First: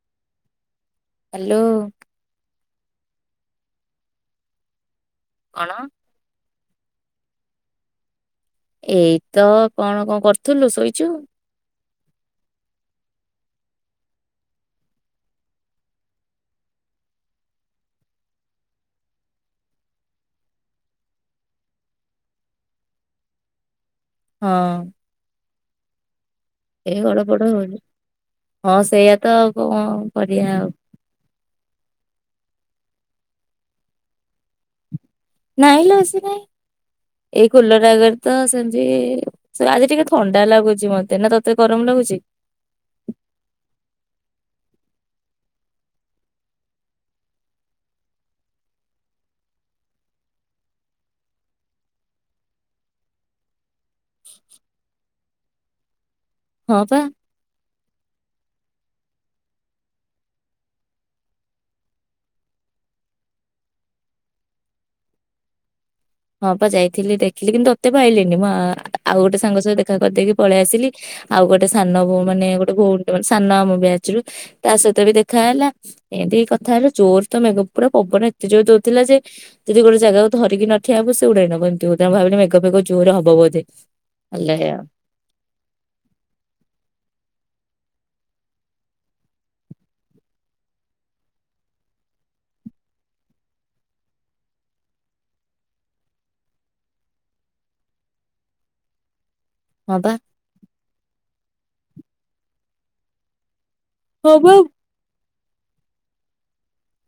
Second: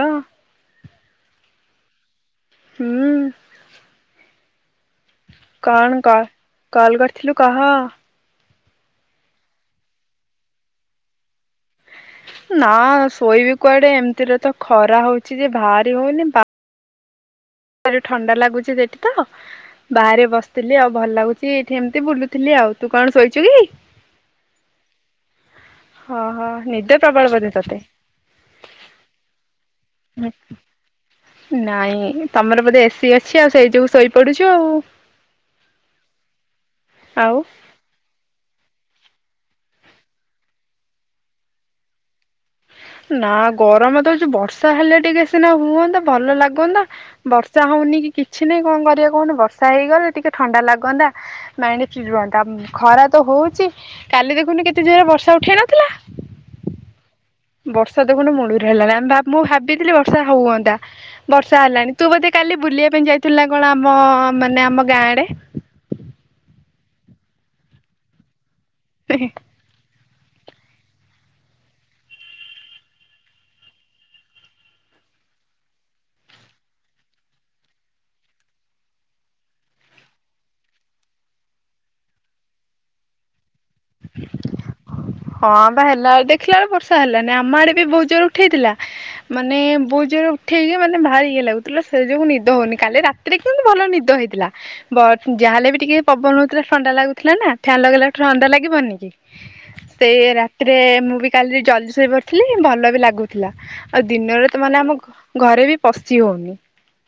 ହଁ। ହ୍ୟାଲୋ। ହୁଁ। କଣ କ, କଲ କରିଥିଲୁ କହ? ଏଇତ କଣ, କଣ କରୁଥିଲୁ ଶୋଇଛୁ? ନା, ଶୋଇବି କୁଆଡେ? ଏମିତିରେ ତ ଖରା ହଉଛି ଯେ ବାହାରି ହଉନି, ପାଗ ଭାରି ଥଣ୍ଡା ଲାଗୁଛି ସେଠି ତ ବାହାରେ ବସିଥିଲି, ଆଉ ଭଲ ଲାଗୁଛି। ଏଇଠି ଏମିତି ବୁଲୁଥିଲି। ଆଉ ତୁ କଣ ଶୋଇଛୁ କି? ହଁ-ଅ-ଅ। ହଁ, ହଁ, ନିଦ ଗଡ ପ୍ରବଳ ପଡ ବୋଧେ ହଉଚି ତତେ? ହଁ, ସେଇଆ ତ, ଆଉ କଣ କରିବା ଆଉ। ନାଇଁ, ତମର ବୋଧେ ଏସି ଅଛି, ଆଉ ସେଇ ଯୋଗୁ ଶୋଇପଡୁଛୁ ଆଉ। ନାଇଁ, ଲୋ ଏସି ନାହିଁ। ଆଉ ଏଇ କୁଲର ଆଗରେ। ତ ସେମତି ଆଜି ଟିକେ ଥଣ୍ଡା ଲାଗୁଛି ମତେ, ନା ତତେ ଗରମ ଲାଗୁଛି? ନା, ଗରମ ତ ହଉଛି, ବର୍ଷା ହେଲେ ଟିକେ ସିନା ହୁଅନ୍ତା, ଭଲ ଲାଗନ୍ତା। ବର୍ଷା ହଉନି କି, କିଛି ନାଇଁ, କଣ କରିବା କହୁନୁ? ବର୍ଷା ହେଇଗଲେ ଟିକେ ଥଣ୍ଡା ଲାଗନ୍ତା। ମାଇଣ୍ଡ ଫ୍ରି ରୁହନ୍ତା। ଖରା ତ ହଉଛି। କାଲି ଦେଖୁନୁ, କେତେ ଜୋରରେ ବର୍ଷା ଉଠେଇ ନଥିଲା। ହଁ, ବା। ବର୍ଷା ଦେଖୁନୁ ମୁଳୁରୁ ହେଲାନି, ଆମ ଭା ମୁଁ ଭାବିଥିଲି ବର୍ଷା ହୁଅନ୍ତା। ବର୍ଷା ହେଲାନି, ତୁ ବୋଧେ କାଲି ବୁଲିବା ପାଇଁ ଯାଇଥିଲୁ ନା କଣ, ଆମ-ଅ ମାନେ ଆମ ଗାଁ ଆଡେ? ହଁ, ବା ଯାଇଥିଲି। ଦେଖିଲି, କିନ୍ତୁ ତତେ ପାଇଲିନି। ମୁଁ ଆଁ, ଆଉ ଗୋଟେ ସାଙ୍ଗ ସହିତ କା କରିଦେଇକି ପଳେଇଆସିଲି ଆଉ ଗୋଟେ ସାନ ବୋଉ ମାନେ ଗୋଟେ ଭଉଣୀଟେ ମାନେ ସାନ ଆମ ବ୍ୟାଚରୁ ତା ସହିତ ବି ଦେଖା ହେଲା। ଏନ୍ତି କଥା ହେଲୁ ଜୋର ତ ମେଘ ପୁରା ପବନ ଏତେ ଜୋର ଦଉଥିଲା ଯେ ଯଦି ଗୋଟେ ଜାଗାକୁ ଧରିକି ନ ଠିଆ ହବୁ ସେ ଉଡେଇ ନବ ଏମତି ବୋଧେ ମୁଁ ଭାବିଲି ମେଘ ଫେଘ ଜୋରେ ହବ ବୋଧେ ହେଲେ ହଁ ବା ହେଲା ଦେଖିଲା ବେଳୁକୁ ବର୍ଷା ହେଲାନି ଆମ ଆଡେ ବି ବୋହୁ ଜୋର ଉଠେଇଥିଲା। ମାନେ ବୋହୁ ଜୋର ଉଠେଇକି ମାନେ ଭାରି ଇଏ ଲାଗୁଥୁଲା ସେଇ ଯୋଗୁ ନିଦ ହଉନି କାଲି ରା ତିରେ କିନ୍ତୁ ଭଲ ନିଦ ହେଇଥିଲା। ବଟ୍ ଉଁ ଯାହା ହେଲେ ବି ଟିକିଏ ପବନ ହଉଥିଲା ଥଣ୍ଡା ଲାଗୁଥିଲା ନା ଫ୍ୟାନ୍ ଲଗେଇଲେ ଥଣ୍ଡା ଲାଗିବନି କି? ହଁ ପା। ସେଇ ରାତିରେ ମୁଁ ବି କାଲି ଜଲ୍ଦି ଶୋଇପଡିଥିଲି ଭଲ ବି ଲାଗୁ ଥିଲା ଆଉ ହଁ ପା। ଦିନରେ ତ ମାନେ ଆମ ଘ ଘରେ ବି ପଶି ହଉନି।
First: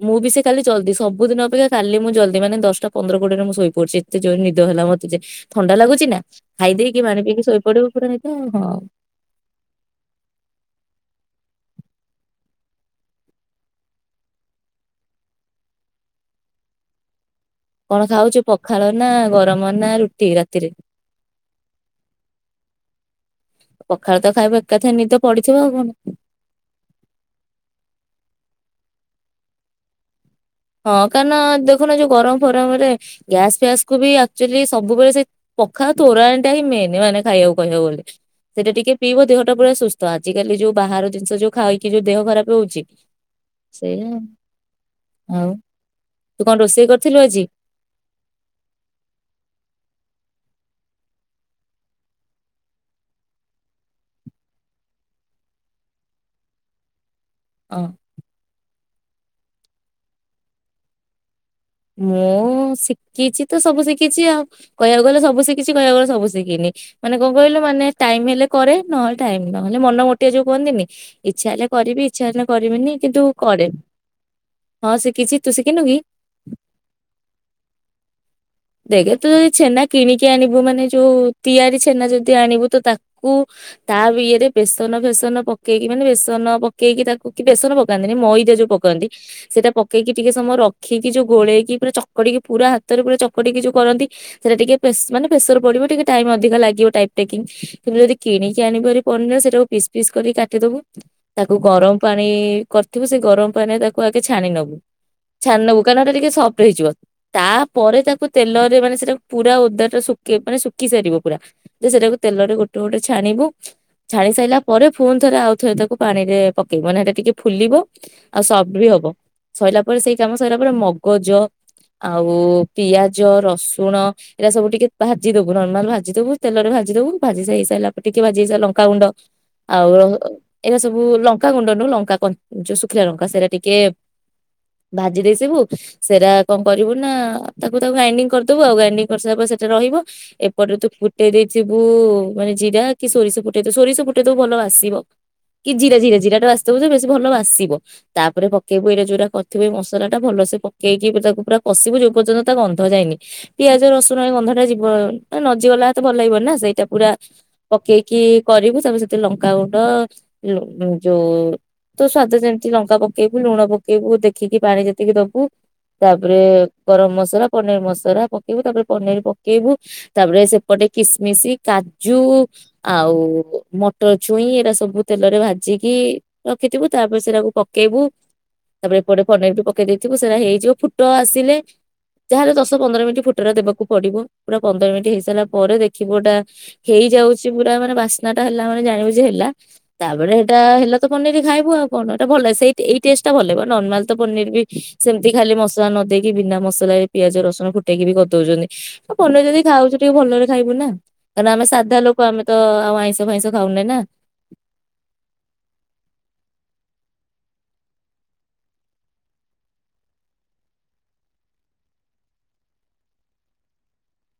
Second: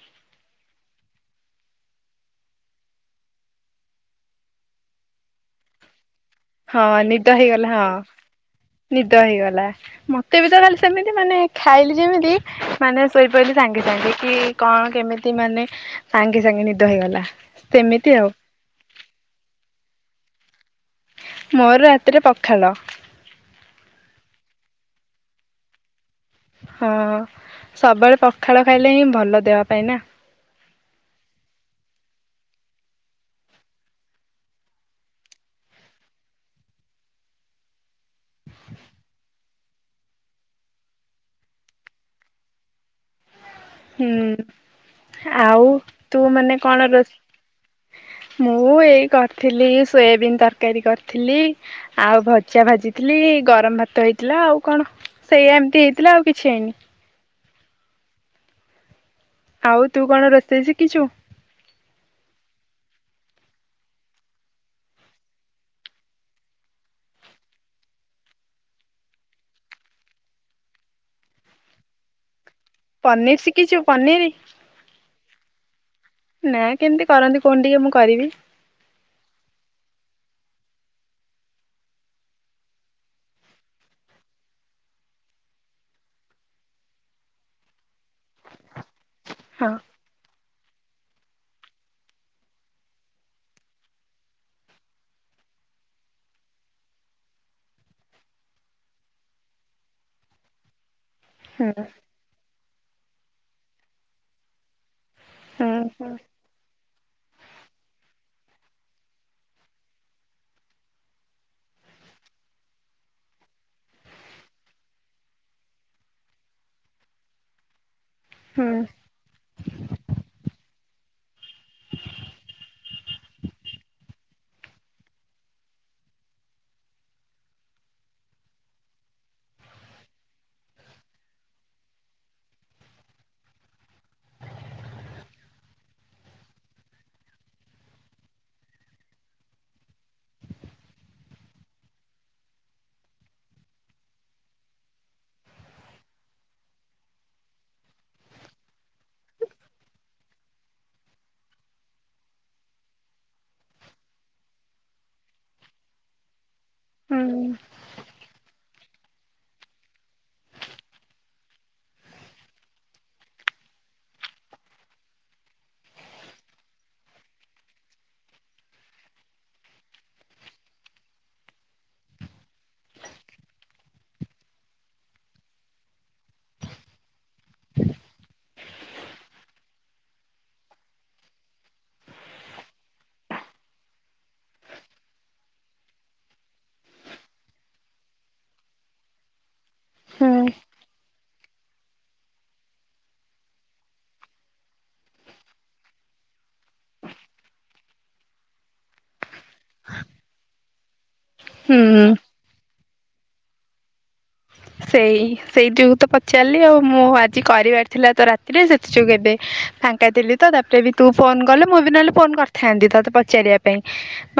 ମୁଁ ବି ସେ କାଲି ଜଲ୍ଦି ସବୁଦିନ ଅପେକ୍ଷା କାଲି ମୁଁ ଜଲ୍ଦି ମାନେ ଦଶଟା ପନ୍ଦର କୋଡିରେ ମୁଁ ଶୋଇପଡିଚି ଏତେ ଜୋର ନିଦ ହେଲା ମତେ ଯେ ଥଣ୍ଡା ଲାଗୁଚି ନା ଖାଇ ହଁ ଦେଇକି ପାଣି ପିଇକି ଶୋଇପଡିବ ପୁରା ନିଦ ଆଉ କଁ। ଟା ହେଇଗଲା। ମତେ ବି ତ କାଲି ସେମିତି ମାନେ ଖାଇଲି ଯେମିତି ମାନେ ଶୋଇପଇଲି ସାଙ୍ଗେ ସାଙ୍ଗେ କି କଣ କେମିତି ମାନେ ସାଙ୍ଗେ ସାଙ୍ଗେ ନିଦ ହେଇଗଲା। କଣ ସେମିତି ଆଉ ଖାଉଚୁ ପଖାଳ ନା ଗରମ ନା ରୁଟି ରାତିରେ? ମୋର ରାତିରେ ପଖାଳ। ପଖାଳ ତ ଖାଇବ ଏକାଥେରେ ନିଦ ପଡିଥିବ ଆଉ କଣ। ହଁ ସବେଳେ ପଖାଳ ଖାଇଲେ ହିଁ ଭଲ ଦେହ ପାଇଁ ନା। ହଁ କାରଣ ଦେଖୁନୁ ଏ ଯୋଉ ଗରମ ଫରମରେ ଗ୍ୟାସ୍ ଫ୍ୟାସକୁ ବି ଆକ୍ଚୁଏଲି ସବୁବେଳେ ସେଇ ପଖାଳ ତୋରାଣିଟା ହିଁ ମେନେ ମାନେ ଖାଇଆକୁ କହିବାକୁ ଗଲେ। ସେଇଟା ଟିକେ ପିଇବ ଦେହଟା ପୁରା ସୁସ୍ତ ଆଜିକାଲି ଯୋଉ ବାହାର ଜିନଷ ଯୋଉ ଖାଇକି ଯୋଉ ଦେହ ଖରାପ ହଉଛି। ସେଇଆ ହୁଁ ଆଉ ତୁ ମାନେ ରୋଷେଇ କଣ ରୋ କରିଥିଲୁ ଆଜି? ମୁଁ ଏଇ କରଥିଲି ସୋୟାବିିନ୍ ତରକାରୀ କରଥିଲି। ଆଉ ଭଜା ଭାଜିଥିଲି ଗରମ ଭାତ ହେଇଥିଲା ଆଉ କଣ। ସେଇଆ ଏମତି ହେଇଥିଲା ଆଉ କିଛି ହେଇନି। ଅଁ ଆଉ ତୁ କଣ ରୋଷେଇ ଶିକିଚୁ? ମୁଁ ଶିକିଚି ତ ସବୁ ଶିକିଚି ଆଉ କହିଆକୁ ଗଲେ ସବୁ ଶିକିଚି କହିଆକୁ ଗଲେ ସବୁ ଶିକିନି। ମାନେ କଁ କହିଲୁ ମାନେ ଟାଇମ୍ ହେଲେ କରେ ନହେଲେ ଟାଇମ୍ ନହେଲେ ମନ ମୋଟିଆ ଯୋଉ କୁହନ୍ତିନି ଇଚ୍ଛା ହେଲେ କରିବି ଇଚ୍ଛା ହେନେ କରିବିନି କିନ୍ତୁ ପନିର କରେ ଶିଖିଛୁ ପନିର? ହଁ ଶିକିଚି ତୁ ଶିକିନୁ କି? ନା କେମତି କରନ୍ତି କହୁନୁ ଟିକେ ମୁଁ କରିବି। ଦେଖେ ତୁ ଯଦି ଛେନା କିଣିକି ଆଣିବୁ ମାନେ ଯୋଉ ତିଆରି ଛେନା ଯଦି ଆଣିବୁ ତ ତାକୁ ତା ବି ଇଏରେ ବେସନ ଫେସନ ପକେଇକି ମାନେ ବେସନ ପକେଇକି ତାକୁ କି ବେସନ ପକାନ୍ତିନି ମଇଦା ଯୋଉ ପ କାନ୍ତି ସେଟା ହଁ ପକେଇକି ଟିକେ ସମୟ ରଖିକି ଯୋଉ ଗୋଳେଇକି ପୁରା ଚକଡିକି ପୁରା ହାତରେ ପୁରା ଚ କଡିକି ଯୋଉ କରନ୍ତି ସେଇଟା ଟିକେ ପେସ୍ ମାନେ ପ୍ରେସର ପଡିବ ଟିକେ ଟାଇମ୍ ଅଧିକ ଲାଗିବ ଟାଇପ୍ ଟେକିଂ କିନ୍ତୁ ଯଦି କିଣିକି ଆଣିବ ହାରି ପନିର୍ ସେଇଟାକୁ ପିସ୍ ପିସ୍ କରିକି କାଟିଦବୁ। ତାକୁ ହୁଁ ଗରମ ପାଣି କରିଥିବୁ ସେ ଗରମ ପାଣିରେ ତାକୁ ଆଗେ ଛାଣି ନବୁ। ଛାଣି ହୁଁ ନବୁ କାହିଁ ନା ହୁଁ ସେଟା ଟିକେ ସଫ୍ଟ ହେଇଯିବ ତାପରେ ତା କୁ ତେଲରେ ମାନେ ସେଟା ପୁରା ଓଦାଟା ଶୁକି ମାନେ ଶୁକି ସାରିବ ପୁରା ଯେ ସେଟାକୁ ତେଲରେ ଗୋଟେ ଗୋଟେ ଛାଣିବୁ। ଛାଣି ସାଇଲା ପରେ ଫୁଣି ଥରେ ଆଉ ଥେରେ ତାକୁ ପାଣିରେ ପକେଇବୁ ମାନେ ହେଟା ଟିକେ ଫୁଲିବ। ଆଉ ହୁଁ ସଫ୍ଟ ବି ହବ ସଇଲା ପରେ ସେଇ କାମ ସଇଲା ପରେ ମଗଜ ଆଉ- ପିଆଜ ରସୁଣ ଏଇଟା ସବୁ ଟିକେ ଭାଜି ଦବୁ, ନର୍ମାଲ ଭାଜି ଦବୁ, ତେଲରେ ଭାଜି ଦବୁ। ଭାଜି ସାଇ ସାରିଲା ପରେ ଟିକେ ଭାଜିହେଇ ସାରିଲା ଲଙ୍କାଗୁଣ୍ଡ ଆଉ [unintelligible] ଏଇଟା ସବୁ ଲଙ୍କା ଗୁଣ୍ଡନୁ, ଲଙ୍କା କ, ଯୋଉ ଶୁଖିଲା ଲଙ୍କା ସେଇଟା ଟିକେ ଭାଜି ଦେଇସିବୁ, ସେଟା କଣ କରିବୁ ନା ତାକୁ, ତାକୁ ଗ୍ରାଇଣ୍ଡିଙ୍ଗ୍ କରିଦଵୁ ଆଉ ଗ୍ରାଇଣ୍ଡିଙ୍ଗ୍ କରିସାରା ପରେ ସେଟା ରହିବ। ଏପଟରେ ତୁ ଫୁଟେଇ ଦେଇଥିବୁ, ମାନେ ଜିରା କି ସୋରିଷ ଫୁଟେଇବୁ, ସୋରିଷ ଫୁଟେଇ ଦବୁ, ଭଲ ବାସିବ। କି ଜିରା, ଜିରା, ଜିରାଟା ଆସିିଥିବ ଯେ ବେଶୀ ଭଲ ବାସିବ। ତାପରେ ପକେଇବୁ, ଏଇଟା ଯୋଉଟା କରିଥିବ, ଏ ମସଲା ଟା ଭଲ ସେ ପକେଇକି ତାକୁ ପୁରା କଶିବୁ, ଯୋଉ ପର୍ଯ୍ୟନ୍ତ ତା ଗନ୍ଧ ଯାଇନି, ପିଆଜ, ରସୁଣ ଏ ଗନ୍ଧ ଟା ଯିବ, ନଯି ଗଲା ତ ଭଲ ଲାଗିବନି ନା, ସେଇଟା ପୁରା ହୁଁ ପକେଇକି କରିବୁ, ତାପରେ ସେଥିରେ ଲଙ୍କାଗୁଣ୍ଡ ଯୋଉ ତୁ ସ୍ଵାଦ ଯେମିତି ଲଙ୍କା ପକେଇବୁ, ଲୁଣ ପକେଇବୁ, ଦେଖିକି ପାଣି ଯେତିକି ଦବୁ। ତାପରେ ଗରମ ମସଲା, ପନିର ମସଲା ପକେଇବୁ, ତାପରେ ପନିର ପକେଇବୁ। ତାପରେ ସେପଟେ କିସମିଶ, କାଜୁ ଆଉ ମଟର ଛୁଇଁ, ଏଇଟା ସବୁ ତେଲରେ ଭାଜିକି ରଖିଥିବୁ, ତାପରେ ସେଟାକୁ ପକେଇବୁ। ତାପରେ ଏପଟେ ପନିର କୁ ପକେଇ ଦେଇଥିବୁ, ସେଇଟା ହେଇଯିବ, ଫୁଟ ଆସିଲେ ଯାହାହେଲେ ଦଶ ପନ୍ଦର ମିନିଟ୍ ଫୁଟରେ ଦେବାକୁ ପଡିବ। ପୁରା ପନ୍ଦର ମିନିଟ୍ ହେଇସାରିଲା ପରେ ଦେଖିଵୁ, ଏଇଟା ହେଇଯାଉଛି ପୁରା, ମାନେ ବାସ୍ନା ଟା ହେଲା ମାନେ ଜାଣିବୁ ଯେ ହେଲା। ତାପରେ ହୁଁ ହେଟା ହେଲା ତ ପନିର ଖାଇବୁ ଆଉ। ପନିର ଟା ଭଲ ଲାଗି, ସେଇ ଏଇ ଟେଷ୍ଟ ଟା ଭଲ ଲାଗିବ। ନର୍ମାଲ ତ ପନିର ବି ସେମିତି, ଖାଲି ମସଲା ନ ଦେଇକି, ବିନା ମସଲା ପତରେ ପିଆଜ, ରସୁଣ ଫୁଟେଇ କି ବି କରିଦଉଛନ୍ତି। ପନିର ଯଦି ଖାଉଛୁ, ଟିକେ ଭଲରେ ଖାଇବୁ ନା। କାରଣ ଆମେ ସାଧା ହୁଁ ଲୋକ, ଆମେ ତ ଆଉ ଆଇଁଷ-ଫାଇଁଷ ଖାଉନେ ନା। ସେଇ, ସେଇ ଯୋଗୁ ତ ପଚାରିଲି ଆଉ। ମୁଁ ଆଜି କରିବାର ଥିଲା ତ ରାତିରେ, ସେଥି ଯୋଗୁ ଏବେ ଫାଙ୍କା ଥିଲି ତ, ତାପରେ ବି ତୁ ଫୋନ୍ କଲୁ। ମୁଁ ବି ନହେଲେ ଫୋନ୍ କରିଥାନ୍ତି, ତୋତେ ପଚାରିବା ପାଇଁ।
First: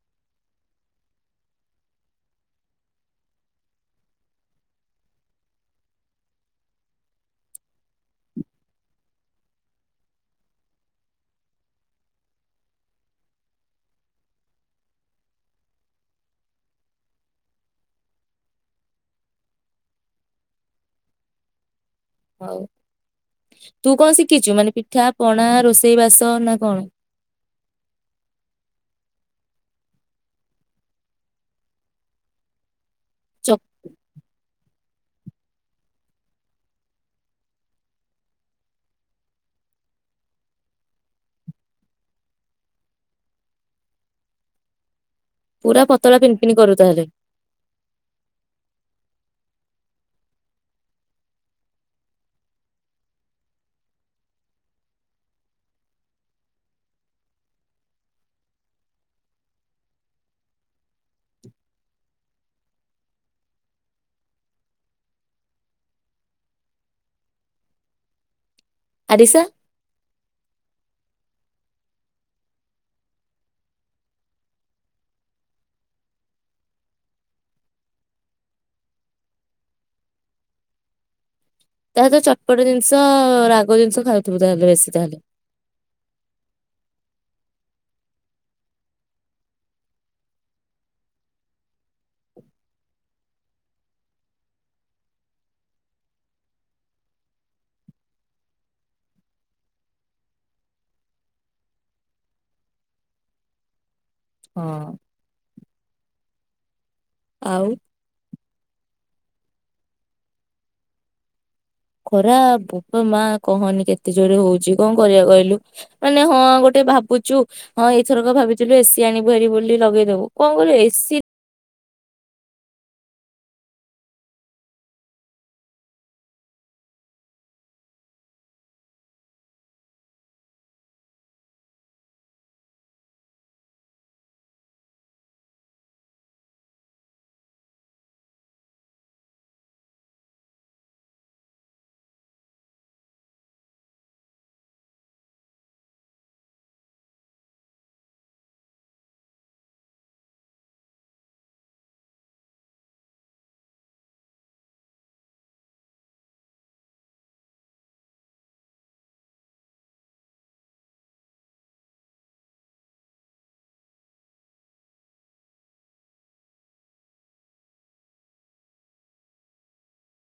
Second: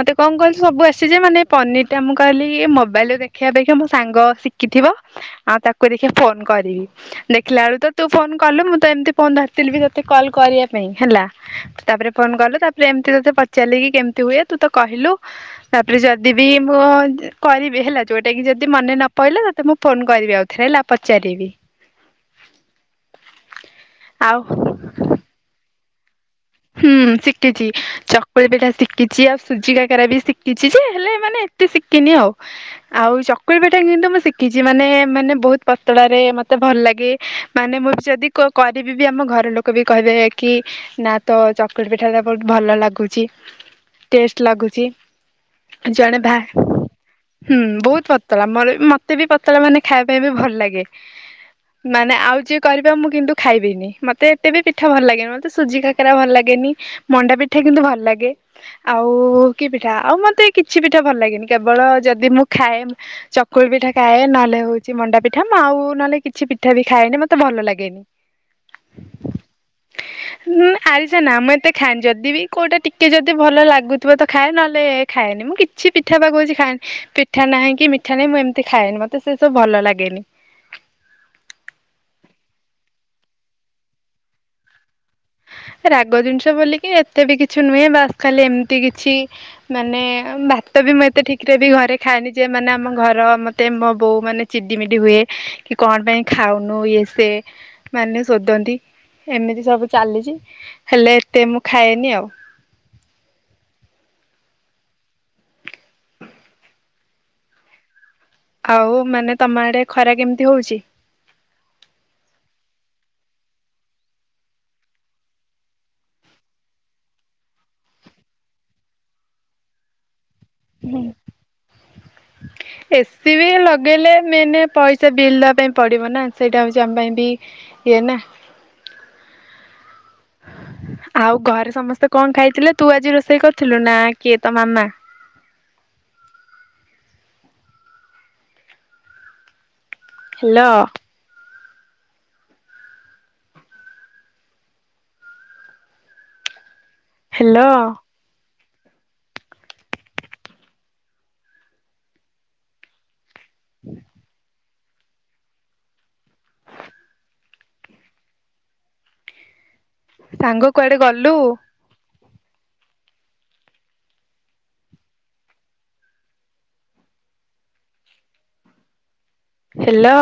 ମତେ କଣ କହିଲ, ସବୁ ଆସେ ଯେ ମାନେ ପନିରଟା, ମୁଁ କହିଲି, ମୋବାଇଲରେ ଦେଖିବା ଅପେକ୍ଷା ମୋ ସାଙ୍ଗ ଶିଖିଥିବ। ଆଉ ତାକୁ ଦେଖିଆ ଫୋନ୍‌ କରିବି। ଦେଖିଲାଳୁ ତୁ ଫୋନ୍‌ କଲୁ, ମୁଁ ତ ଏମିତି ଫୋନ୍‌ ଧରିଥିଲି ବି ତତେ କଲ୍ କରିବା ପାଇଁ ହେଲା। ତାପରେ ଫୋନ କଲୁ, ତାପରେ ଏମିତି ତତେ ପଚାରିଲି କି କେମିତି ହୁଏ, ତୁ ତ କହିଲୁ। ତାପରେ ଯଦି ବିି ମୁଁ କରିବି, ହେଲା, ଯୋଉଟା କି ଯଦି ମନେ ନ ପଇଲା, ତତେ ମୁଁ ଫୋନ୍‌ କରିବି ଆଉଥରେ, ହେଲା, ପଚାରିବି। ହଉ, ତୁ କଣ ଆଉ ଶିଖିଛୁ? ମାନେ ପିଠା ପଣା, ରୋଷେଇ ବାସ ନା କଣ? ହୁଁ, ଶିଖିଛିି। ଚକୁଳି ପିଠା ଶିଖିଛି, ଆଉ ସୁଜି କାକରା ବି ଶିଖିଛି ଯେ, ହେଲେ ମାନେ ଏତେ ଶିଖିନି ଆଉ। ଆଉ ଚ ଚକୁଳି ପିଠା କିନ୍ତୁ ମୁଁ ଶିଖିଛି, ମାନେ, ମାନେ ବହୁତ ପତଳାରେ ମୋତେ ଭଲ ଲାଗେ, ମାନେ ମୁଁ ବି ଯଦି କରିବି ବି, ଆମ ଘର ଲୋକ ବି କହିବେ କି ନା, ତୋ ଚକୁଳି ପିଠାଟା ବହୁତ ଭଲ ଲାଗୁଛି, ଟେଷ୍ଟ ଲାଗୁଛି। ପୁରା ପତଳା ଜଣେ ପିନ୍ ଭା ପିନ୍ କରୁ ତାହେଲେ ହୁଁ, ବହୁତ ପତଳା। ମୋର ମତେ ବି ପତଳା ମାନେ ଖାଇବା ପାଇଁ ବି ଭଲ ଲାଗେ। ମାନେ, ଆଉ ଯିଏ କରିଵେ, ମୁଁ କିନ୍ତୁ ଖାଇବିନି। ମତେ ଏତେ ବି ପିଠା ଭଲ ଲାଗେନି। ମତେ ସୁଜି କା ଭଲ ଲାଗେନି, ମଣ୍ଡା ପିଠା କିନ୍ତୁ ଭଲ ଲାଗେ। ଆଉ କି ପିଠା? ଆଉ ମତେ କିଛି ପିଠା ଭଲ ଲାଗେନି, କେବଳ ଯଦି ମୁଁ ଖାଏ ଚକୁଳି ପିଠା ଖାଏ, ନହେଲେ ହଉଛି ମଣ୍ଡା ପିଠା। ମୁଁ ଆଉ ନହେଲେ କିଛି ପିଠା ବି ଖାଏନି। ମତେ ଭଲ ଲାଗେନି। ଆରିସା। ନାଁ। ଆରିସା ନା, ମୁଁ ଏତେ ଖାଏନି। ଯଦି ବିି କଉଟା ଟିକେ ଯଦି ଭଲ ଲାଗୁଥିବ, ତ ଖାଏ, ନହେଲେ ଖାଏନି। ମୁଁ କିଛି କିଛି ପିଠା ବା କଉଛି [unintelligible] ପିଠା ନାହିଁ କି ମିଠା ନାହିଁ ମୁଁ ଏମିତି ଖାଏନି, ମତେ ସେ ସବୁ ଭଲ ଲାଗେନି। ତାହାଲେ ଚଟପଟ ଜିନିଷ ରାଗ ଜିନିଷ ଖାଉଥିବୁ ତାହେଲେ ବେଶୀ ତାହେଲେ? ରାଗ ଜିନିଷ ବୋଲିକି ଏତେ ବି କିଛି ନୁହେଁ ବାସ୍ ଖାଲି ଏମିତି କିଛି ମାନେ ଭାତ ବି ମୁଁ ଏତେ ଠିକ ରେ ବି ଘରେ ଖାଏନି, ଯେ ମାନେ ଆମ ଘର ମତେ ମୋ ବୋଉ ମାନେ ଚିଡିମିଡ଼ି ହୁଏ, କି କଣ ପାଇଁ ଖାଉନୁ ଇଏ ସେ। ମାନେ ଶୋଧନ୍ତି, ଏମିତି ସବୁ ଚାଲିଛି। ହେଲେ ଏତେ ମୁଁ ଖାଏନି ଆଉ। ହଁ। ଆଉ? ଆଉ ମାନେ ତମ ଆଡେ ଖରା କେମିତି ହଉଛି? ଖରା ବୋପା ମା କହନି କେତେ ଜୋରେ ହଉଛି କଣ କରିବା କହିଲୁ? ମାନେ ହଁ ଗୋଟେ ଭାବୁଛୁ, ହଁ ଏଇଥରକ ଭାବିଥିଲୁ ଏସିି ଆଣିବୁ [unintelligible] ବୋଲି ଲଗେଇଦବୁ। [unintelligible] ଏସି ଏସିି ବି ଲଗେଇଲେ ମାନେ ପଇସା ବିଲ୍ ଦବା ପାଇଁ ପଡିବ ନା, ସେଇଟା ହଉଛି ଆମ ପାଇଁ ବି ହୁଏ ନା। ଆଉ ଘରେ ସମସ୍ତେ କଣ ଖାଇଥିଲେ ତୁ ଆଜି ରୋଷେଇ କରିଥିଲୁ? ନା କିଏ ତ ମାମା? ହ୍ୟାଲୋ? ହ୍ୟାଲୋ? [inaudible] ସାଙ୍ଗ କୁଆଡେ ଗଲୁ? ହ୍ୟାଲୋ?